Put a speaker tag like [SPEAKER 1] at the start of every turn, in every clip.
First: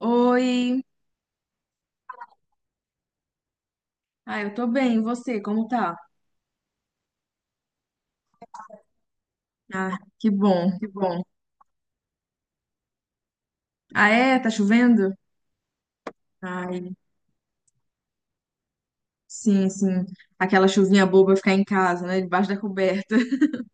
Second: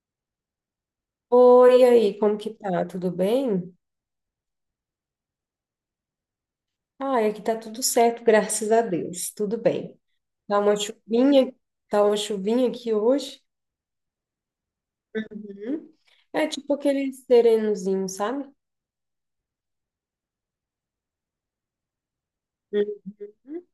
[SPEAKER 1] Oi.
[SPEAKER 2] Oi, e aí, como que tá? Tudo bem?
[SPEAKER 1] Ah, eu tô bem. E você, como tá?
[SPEAKER 2] Ah, aqui tá tudo certo, graças a Deus. Tudo
[SPEAKER 1] Ah,
[SPEAKER 2] bem.
[SPEAKER 1] que
[SPEAKER 2] Tá uma
[SPEAKER 1] bom, que bom.
[SPEAKER 2] chuvinha, tá uma chuvinha aqui hoje.
[SPEAKER 1] Ah, é? Tá chovendo?
[SPEAKER 2] Uhum. É tipo
[SPEAKER 1] Ai,
[SPEAKER 2] aquele serenozinho, sabe?
[SPEAKER 1] sim, sim. Aquela chuvinha boba ficar em casa, né? Debaixo da coberta.
[SPEAKER 2] Uhum.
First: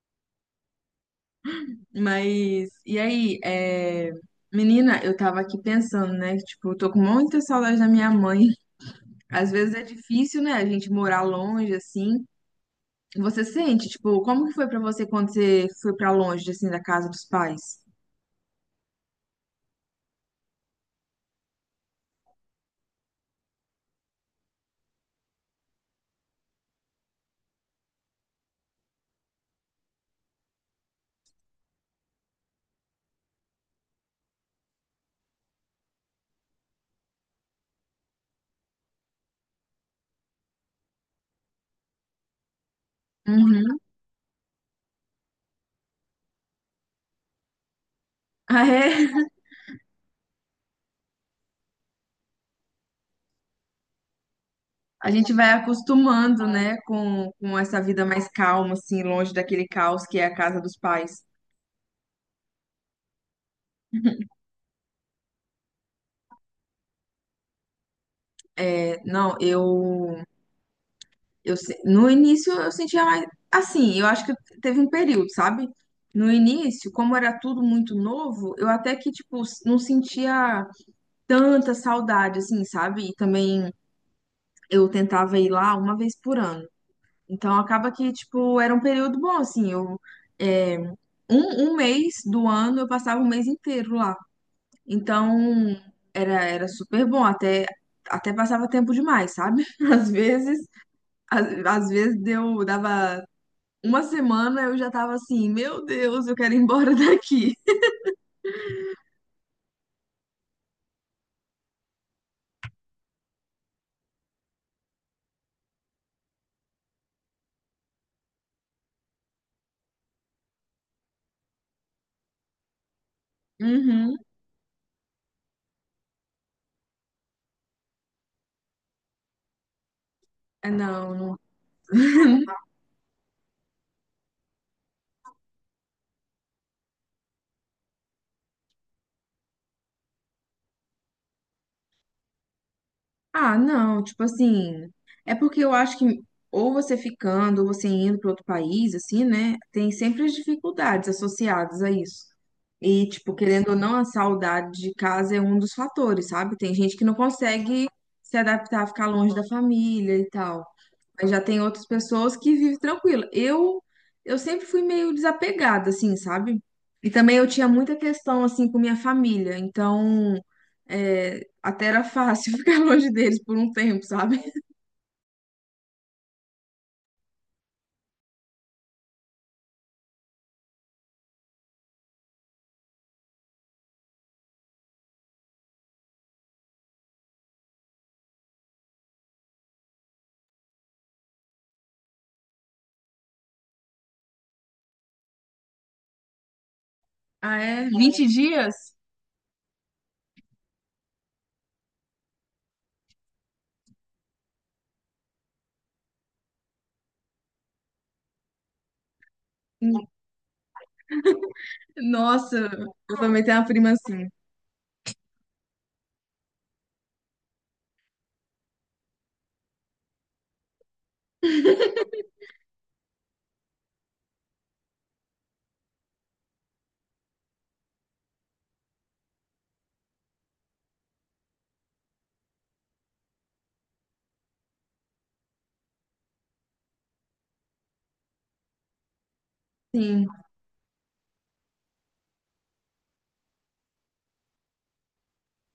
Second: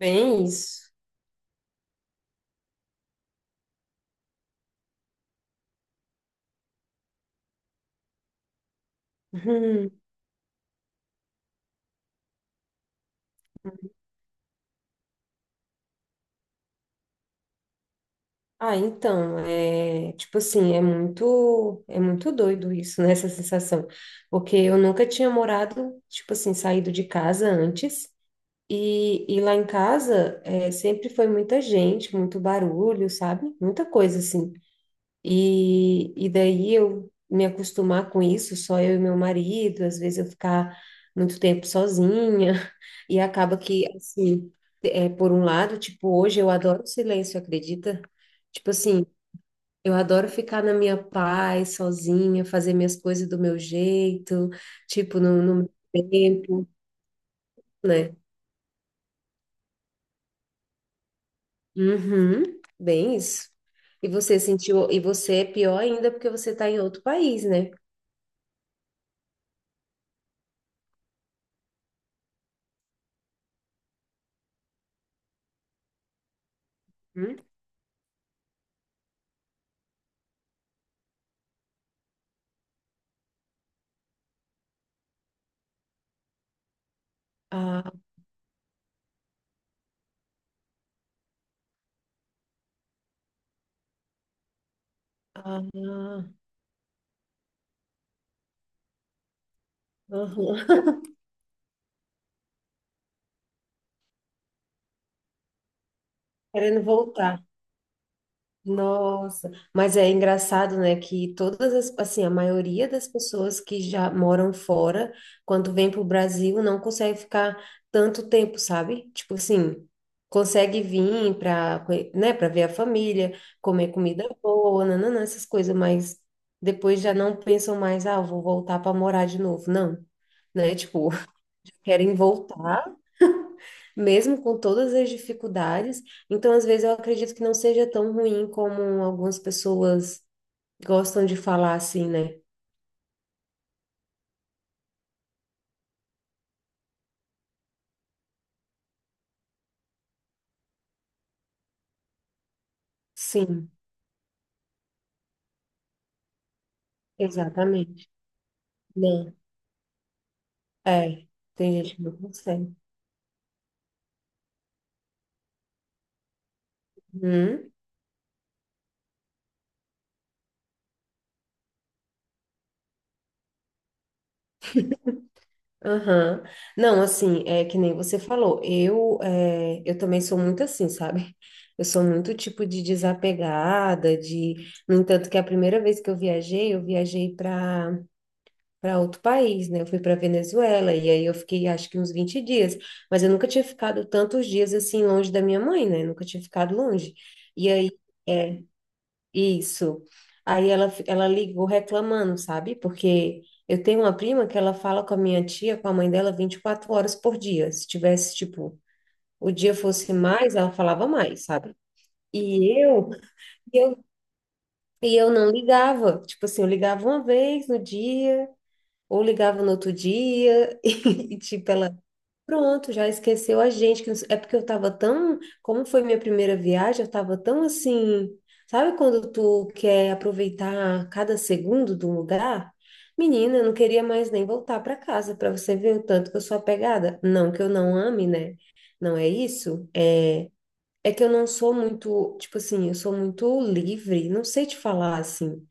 [SPEAKER 2] Bem isso.
[SPEAKER 1] Mas, e aí, menina, eu tava aqui pensando, né? Tipo, eu tô com muita saudade da minha mãe. Às vezes é
[SPEAKER 2] Uhum.
[SPEAKER 1] difícil, né? A gente morar longe, assim. Você sente, tipo, como que foi pra você quando você foi pra longe, assim, da casa dos pais?
[SPEAKER 2] Ah, então, é tipo assim, é muito doido isso, né? Essa sensação. Porque eu nunca tinha morado, tipo assim, saído de casa antes. E lá em casa é, sempre foi muita gente, muito barulho, sabe? Muita coisa assim. E daí eu me acostumar com isso, só eu e meu marido, às vezes eu ficar muito tempo sozinha, e acaba
[SPEAKER 1] Uhum.
[SPEAKER 2] que, assim, é, por um lado, tipo, hoje eu adoro o silêncio, acredita?
[SPEAKER 1] Ah,
[SPEAKER 2] Tipo assim,
[SPEAKER 1] é?
[SPEAKER 2] eu adoro ficar na minha paz, sozinha, fazer minhas coisas do meu jeito,
[SPEAKER 1] A
[SPEAKER 2] tipo,
[SPEAKER 1] gente
[SPEAKER 2] no,
[SPEAKER 1] vai
[SPEAKER 2] no meu
[SPEAKER 1] acostumando,
[SPEAKER 2] tempo,
[SPEAKER 1] né, com essa vida
[SPEAKER 2] né?
[SPEAKER 1] mais calma, assim, longe daquele caos que é a casa dos pais.
[SPEAKER 2] Uhum, bem isso. E você sentiu, e você é pior ainda porque você está em outro país, né?
[SPEAKER 1] É, não, eu se- No início eu sentia mais assim, eu acho que teve um período, sabe? No início, como era
[SPEAKER 2] Hum?
[SPEAKER 1] tudo muito novo, eu até que tipo não sentia tanta saudade assim, sabe? E também eu tentava ir lá uma vez por ano. Então
[SPEAKER 2] Ah,
[SPEAKER 1] acaba que tipo era um período bom assim, é, um mês do ano eu passava o mês inteiro lá. Então,
[SPEAKER 2] ah.
[SPEAKER 1] era super bom, até passava tempo demais, sabe? Às vezes,
[SPEAKER 2] aham.
[SPEAKER 1] às vezes dava uma semana, eu já tava assim, meu Deus, eu quero ir
[SPEAKER 2] Querendo
[SPEAKER 1] embora
[SPEAKER 2] voltar.
[SPEAKER 1] daqui.
[SPEAKER 2] Nossa, mas é engraçado, né, que todas as, assim, a maioria das pessoas que já moram fora, quando vem para o Brasil, não consegue ficar tanto tempo, sabe? Tipo assim, consegue vir para, né, para ver a família, comer
[SPEAKER 1] Uhum.
[SPEAKER 2] comida boa, nananã, essas coisas, mas depois já não pensam mais, ah, eu vou voltar para morar de novo. Não,
[SPEAKER 1] É,
[SPEAKER 2] né? Tipo,
[SPEAKER 1] Não, não
[SPEAKER 2] querem voltar mesmo com todas as dificuldades. Então, às vezes, eu acredito que não seja tão ruim como algumas pessoas gostam de falar assim, né?
[SPEAKER 1] Ah, não, tipo assim, é porque eu acho que ou você ficando, ou você indo para outro país, assim, né? Tem sempre as dificuldades associadas a isso. E, tipo, querendo
[SPEAKER 2] Sim,
[SPEAKER 1] ou não, a saudade de casa é um dos fatores, sabe? Tem gente que não consegue
[SPEAKER 2] exatamente.
[SPEAKER 1] se adaptar a ficar
[SPEAKER 2] Não,
[SPEAKER 1] longe da família e tal.
[SPEAKER 2] é,
[SPEAKER 1] Mas já tem
[SPEAKER 2] tem
[SPEAKER 1] outras
[SPEAKER 2] gente que não
[SPEAKER 1] pessoas que
[SPEAKER 2] consegue.
[SPEAKER 1] vivem tranquila. Eu sempre fui meio desapegada, assim, sabe? E também eu tinha
[SPEAKER 2] Hum,
[SPEAKER 1] muita questão, assim, com minha família. Então, é, até era fácil ficar longe deles por um tempo, sabe?
[SPEAKER 2] aham. Não, assim, é que nem você falou, eu, é, eu também sou muito assim, sabe? Eu sou muito tipo de desapegada, de... No entanto, que a primeira vez que eu viajei para outro país, né? Eu fui para Venezuela e aí eu fiquei acho que uns 20 dias, mas eu nunca tinha ficado tantos dias assim longe da minha mãe, né? Eu nunca tinha ficado longe.
[SPEAKER 1] Ah,
[SPEAKER 2] E
[SPEAKER 1] é?
[SPEAKER 2] aí
[SPEAKER 1] vinte
[SPEAKER 2] é
[SPEAKER 1] dias?
[SPEAKER 2] isso. Aí ela ligou reclamando, sabe? Porque eu tenho uma prima que ela fala com a minha tia, com a mãe dela 24 horas por dia. Se tivesse tipo o dia fosse mais, ela falava mais, sabe?
[SPEAKER 1] Nossa,
[SPEAKER 2] E eu,
[SPEAKER 1] eu também tenho uma
[SPEAKER 2] e
[SPEAKER 1] prima
[SPEAKER 2] eu,
[SPEAKER 1] assim.
[SPEAKER 2] e eu não ligava. Tipo assim, eu ligava uma vez no dia, ou ligava no outro dia e, tipo, ela, pronto, já esqueceu a gente. Que não sei- É porque eu tava tão, como foi minha primeira viagem, eu tava tão assim, sabe quando tu quer aproveitar cada segundo do lugar? Menina, eu não queria mais nem voltar para casa para você ver o tanto que eu sou apegada. Não que eu não ame, né? Não é isso?
[SPEAKER 1] Sim,
[SPEAKER 2] É, é que eu não sou muito, tipo assim, eu sou muito livre, não sei te falar assim.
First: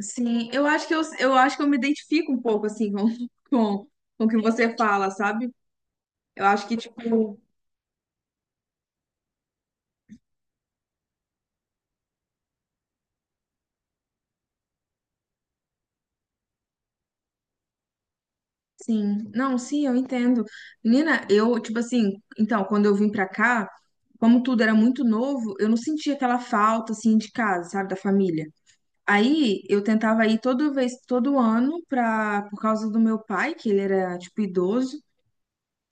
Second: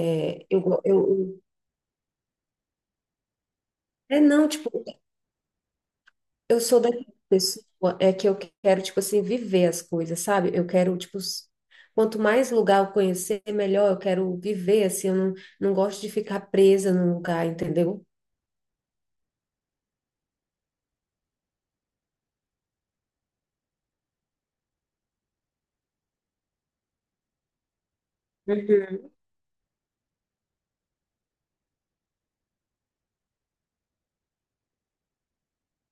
[SPEAKER 1] sim.
[SPEAKER 2] Eu,
[SPEAKER 1] Eu
[SPEAKER 2] go-
[SPEAKER 1] acho que eu, eu
[SPEAKER 2] eu-
[SPEAKER 1] acho que eu me identifico um pouco, assim, com,
[SPEAKER 2] é
[SPEAKER 1] com o que
[SPEAKER 2] não, tipo,
[SPEAKER 1] você fala, sabe? Eu
[SPEAKER 2] eu
[SPEAKER 1] acho que,
[SPEAKER 2] sou daquela
[SPEAKER 1] tipo,
[SPEAKER 2] pessoa é que eu quero, tipo assim, viver as coisas, sabe? Eu quero, quanto mais lugar eu conhecer, melhor eu quero viver, assim, eu não, não gosto de ficar presa num lugar, entendeu?
[SPEAKER 1] sim, não, sim, eu entendo. Menina, eu, tipo assim, então, quando eu vim pra cá, como tudo era muito novo, eu não sentia aquela falta, assim, de casa, sabe, da família.
[SPEAKER 2] Uhum.
[SPEAKER 1] Aí, eu tentava ir toda vez, todo ano, pra, por causa do meu pai, que ele era, tipo, idoso,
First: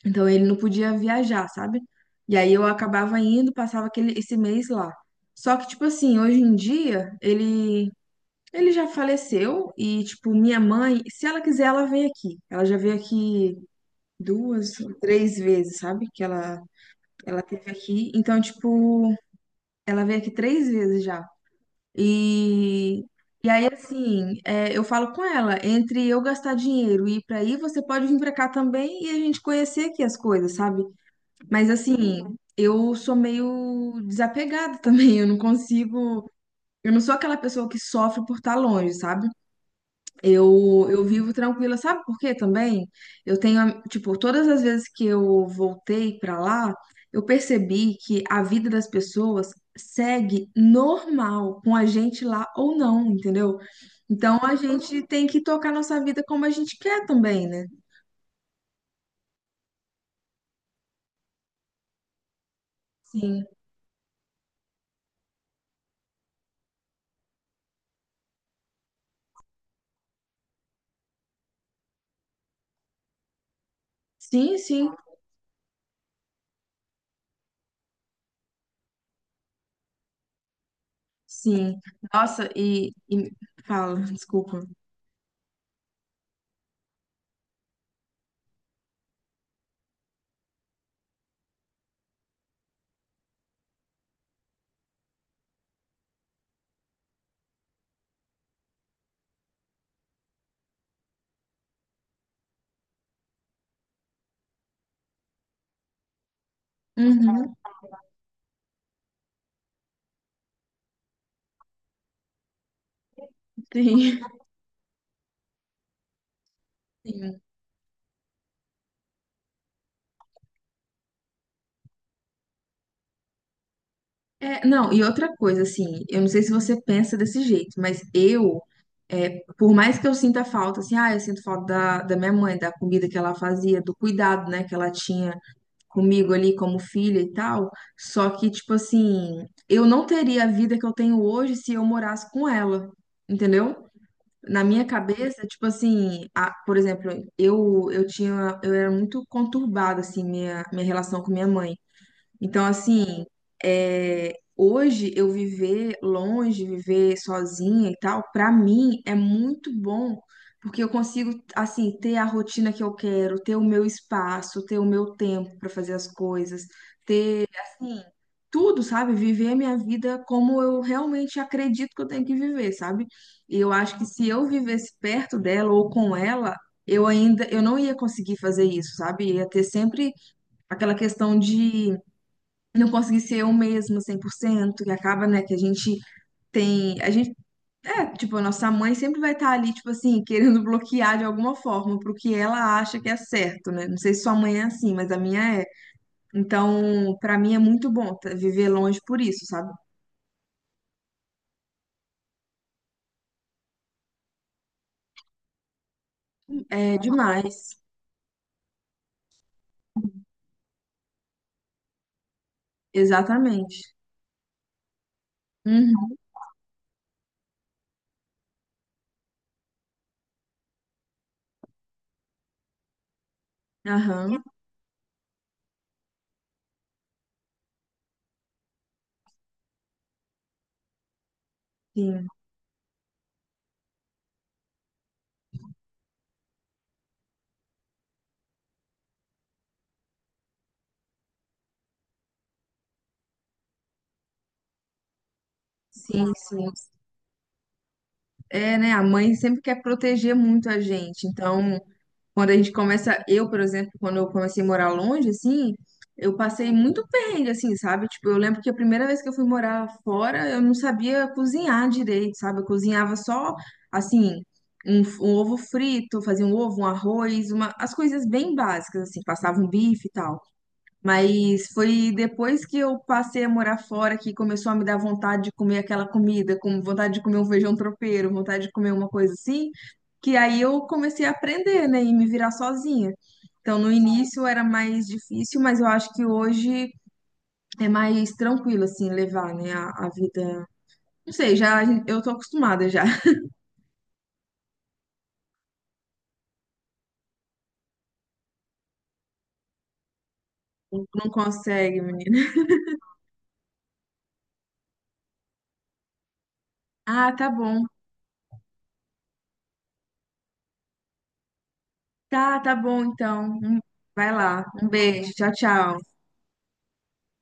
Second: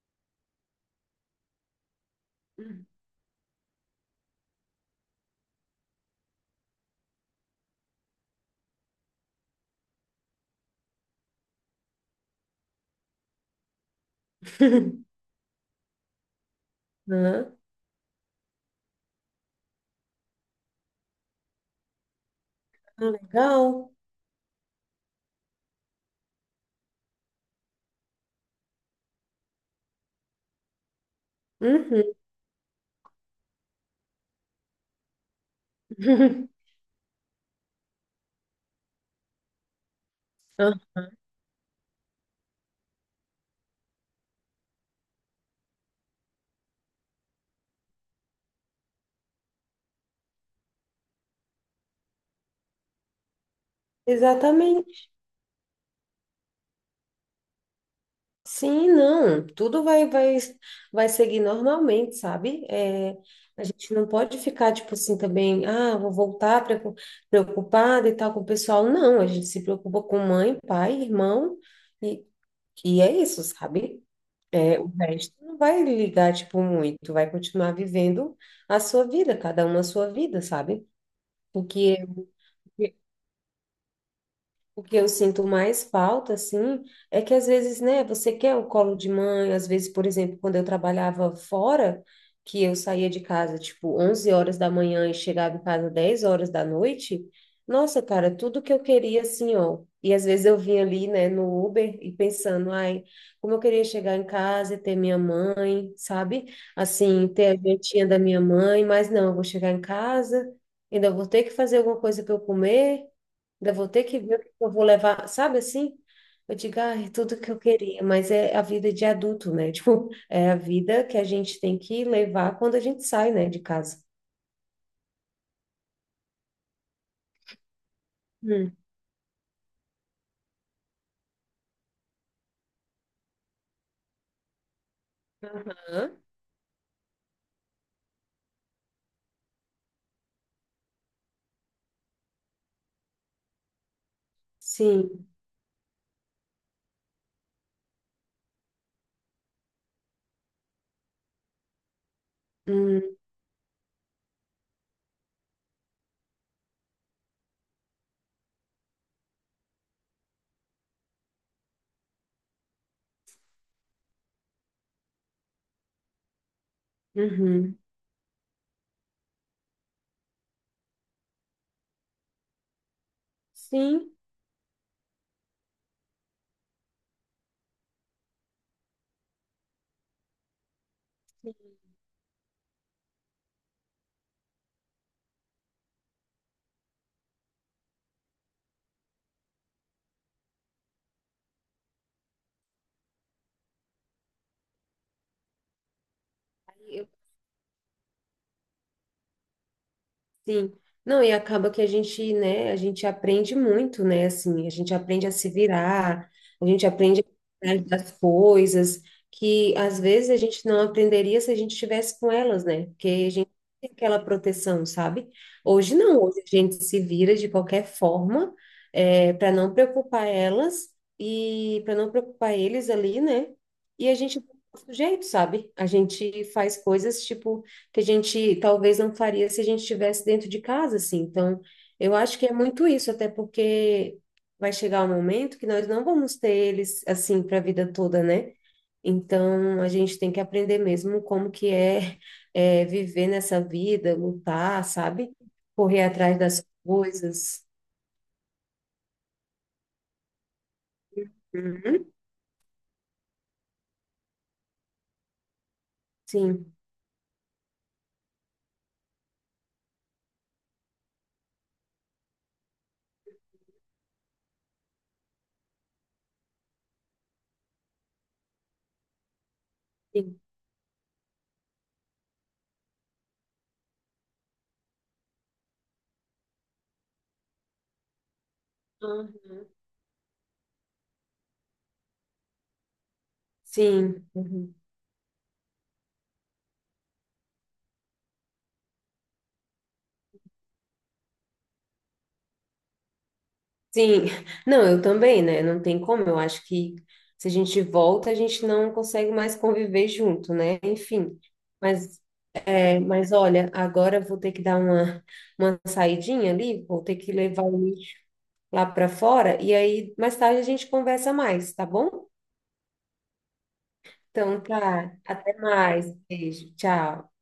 [SPEAKER 1] então ele não podia viajar, sabe? E aí eu acabava indo, passava aquele, esse mês lá. Só que, tipo assim, hoje em dia, ele já faleceu e, tipo, minha mãe, se ela quiser, ela vem aqui. Ela já veio aqui duas ou três vezes, sabe? Que ela
[SPEAKER 2] Hã?
[SPEAKER 1] teve aqui. Então, tipo, ela veio aqui três vezes já. E, e aí,
[SPEAKER 2] Legal.
[SPEAKER 1] assim, é, eu falo com ela, entre eu gastar dinheiro e ir pra aí, você pode vir pra cá também e a gente conhecer aqui as coisas, sabe? Mas,
[SPEAKER 2] Uhum.
[SPEAKER 1] assim, eu sou meio desapegada também, eu não consigo. Eu não sou aquela pessoa que sofre por estar longe, sabe?
[SPEAKER 2] Ah,
[SPEAKER 1] Eu vivo tranquila, sabe por quê também? Eu tenho, tipo, todas as vezes que eu voltei pra lá, eu percebi que a vida das pessoas segue normal com a gente lá ou não, entendeu? Então a
[SPEAKER 2] exatamente.
[SPEAKER 1] gente tem que tocar nossa vida como a gente quer também, né?
[SPEAKER 2] Sim, não, tudo vai seguir normalmente, sabe? É,
[SPEAKER 1] Sim,
[SPEAKER 2] a gente não pode ficar, tipo assim, também, ah, preocupada e tal com o pessoal. Não, a gente se preocupa com mãe, pai, irmão, e, e é isso, sabe?
[SPEAKER 1] sim,
[SPEAKER 2] É, o
[SPEAKER 1] sim,
[SPEAKER 2] resto não vai ligar, tipo, muito, vai continuar vivendo a sua vida, cada um a sua vida, sabe? O
[SPEAKER 1] sim.
[SPEAKER 2] que
[SPEAKER 1] Nossa, e fala, desculpa.
[SPEAKER 2] O que eu sinto mais falta, assim, é que às vezes, né, você quer o colo de mãe, às vezes, por exemplo, quando eu trabalhava fora, que eu saía de casa, tipo, 11 horas da manhã e chegava em casa 22 horas da noite, nossa, cara, tudo que eu queria, assim, ó, e às vezes eu vinha ali, né, no Uber e pensando, ai, como eu queria chegar em casa e ter minha mãe, sabe? Assim, ter
[SPEAKER 1] Uhum,
[SPEAKER 2] a jantinha da minha mãe, mas não, eu vou chegar em casa, ainda vou ter que fazer alguma coisa para eu comer, ainda vou ter que
[SPEAKER 1] sim.
[SPEAKER 2] ver o que eu vou levar, sabe assim? Eu digo, ah, é tudo que eu queria, mas é a vida de adulto, né? Tipo, é a vida que a gente tem que levar quando a gente sai, né, de casa.
[SPEAKER 1] É, não, e outra coisa, assim, eu não sei se você pensa desse jeito, mas eu,
[SPEAKER 2] Hum.
[SPEAKER 1] é, por mais que eu sinta falta, assim, ah, eu sinto falta da minha mãe, da comida que ela fazia, do cuidado, né, que ela tinha
[SPEAKER 2] Aham.
[SPEAKER 1] comigo ali como filha e tal, só que, tipo assim, eu não teria a vida que eu tenho hoje se eu morasse com ela, entendeu? Na minha
[SPEAKER 2] Sim.
[SPEAKER 1] cabeça, tipo assim, por exemplo, eu era muito conturbada, assim, minha relação com minha mãe. Então,
[SPEAKER 2] Hum,
[SPEAKER 1] assim, é, hoje eu viver longe, viver sozinha e tal, pra mim é muito bom, porque eu consigo, assim, ter a rotina que eu quero, ter o meu espaço, ter o meu tempo pra fazer as coisas, ter,
[SPEAKER 2] uhum.
[SPEAKER 1] assim, tudo, sabe? Viver a minha vida como eu realmente acredito que eu tenho que viver, sabe? E eu acho que
[SPEAKER 2] Sim.
[SPEAKER 1] se eu vivesse perto dela ou com ela, eu não ia conseguir fazer isso, sabe? Ia ter sempre aquela questão de não conseguir ser o mesmo 100% que acaba, né, que a gente tem. Tipo, a nossa mãe sempre vai estar ali, tipo assim, querendo bloquear de alguma forma pro que ela acha que é certo, né? Não sei se sua mãe é assim, mas a minha é. Então, pra mim é muito bom viver longe por isso, sabe?
[SPEAKER 2] Sim. Não, e acaba que a gente, né, a gente aprende muito, né, assim, a gente aprende a se virar, a gente
[SPEAKER 1] É
[SPEAKER 2] aprende a
[SPEAKER 1] demais.
[SPEAKER 2] cuidar das coisas que às vezes a gente não aprenderia se a gente estivesse com elas, né? Porque a gente tem
[SPEAKER 1] Exatamente.
[SPEAKER 2] aquela proteção, sabe? Hoje
[SPEAKER 1] Uhum.
[SPEAKER 2] não, hoje a gente se vira de qualquer forma, é, para não preocupar elas e para não preocupar eles ali, né? E a gente
[SPEAKER 1] Aham.
[SPEAKER 2] do jeito, sabe? A gente faz coisas tipo que a gente talvez não faria se a gente estivesse dentro de casa, assim. Então, eu
[SPEAKER 1] Sim,
[SPEAKER 2] acho que é muito isso, até porque vai chegar um momento que nós não vamos ter eles assim para a vida toda, né? Então, a gente tem que aprender mesmo como que é, é, viver nessa vida, lutar, sabe? Correr
[SPEAKER 1] sim,
[SPEAKER 2] atrás das
[SPEAKER 1] sim.
[SPEAKER 2] coisas.
[SPEAKER 1] É, né? A mãe sempre quer proteger muito a gente. Então,
[SPEAKER 2] Uhum.
[SPEAKER 1] quando a gente começa, eu, por exemplo, quando eu comecei a morar longe, assim, eu passei
[SPEAKER 2] Sim,
[SPEAKER 1] muito perrengue, assim, sabe? Tipo, eu lembro que a primeira vez que eu fui morar fora, eu não sabia cozinhar direito, sabe? Eu cozinhava só, assim, um ovo frito, fazia um ovo, um arroz, uma, as coisas bem básicas, assim, passava um bife e
[SPEAKER 2] sim.
[SPEAKER 1] tal. Mas foi depois que eu passei a morar fora que começou a me dar vontade de comer aquela comida, com vontade de comer um feijão tropeiro, vontade de comer uma coisa
[SPEAKER 2] Uhum.
[SPEAKER 1] assim, que aí eu comecei a aprender, né, e me virar sozinha. Então, no
[SPEAKER 2] Sim.
[SPEAKER 1] início era
[SPEAKER 2] Uhum.
[SPEAKER 1] mais difícil, mas eu acho que hoje é mais tranquilo, assim, levar, né, a vida. Não sei, já eu tô acostumada já.
[SPEAKER 2] Sim, não, eu também, né? Não tem como. Eu acho que se a gente volta, a gente não consegue mais conviver junto, né?
[SPEAKER 1] Não
[SPEAKER 2] Enfim.
[SPEAKER 1] consegue,
[SPEAKER 2] Mas,
[SPEAKER 1] menina.
[SPEAKER 2] é, mas olha, agora eu vou ter que dar uma saidinha ali, vou ter
[SPEAKER 1] Ah,
[SPEAKER 2] que
[SPEAKER 1] tá
[SPEAKER 2] levar o
[SPEAKER 1] bom.
[SPEAKER 2] lixo lá para fora, e aí mais tarde a gente conversa mais, tá bom?
[SPEAKER 1] Tá, tá bom, então. Vai
[SPEAKER 2] Então
[SPEAKER 1] lá. Um
[SPEAKER 2] tá,
[SPEAKER 1] beijo. Tchau,
[SPEAKER 2] até mais.
[SPEAKER 1] tchau.
[SPEAKER 2] Beijo, tchau.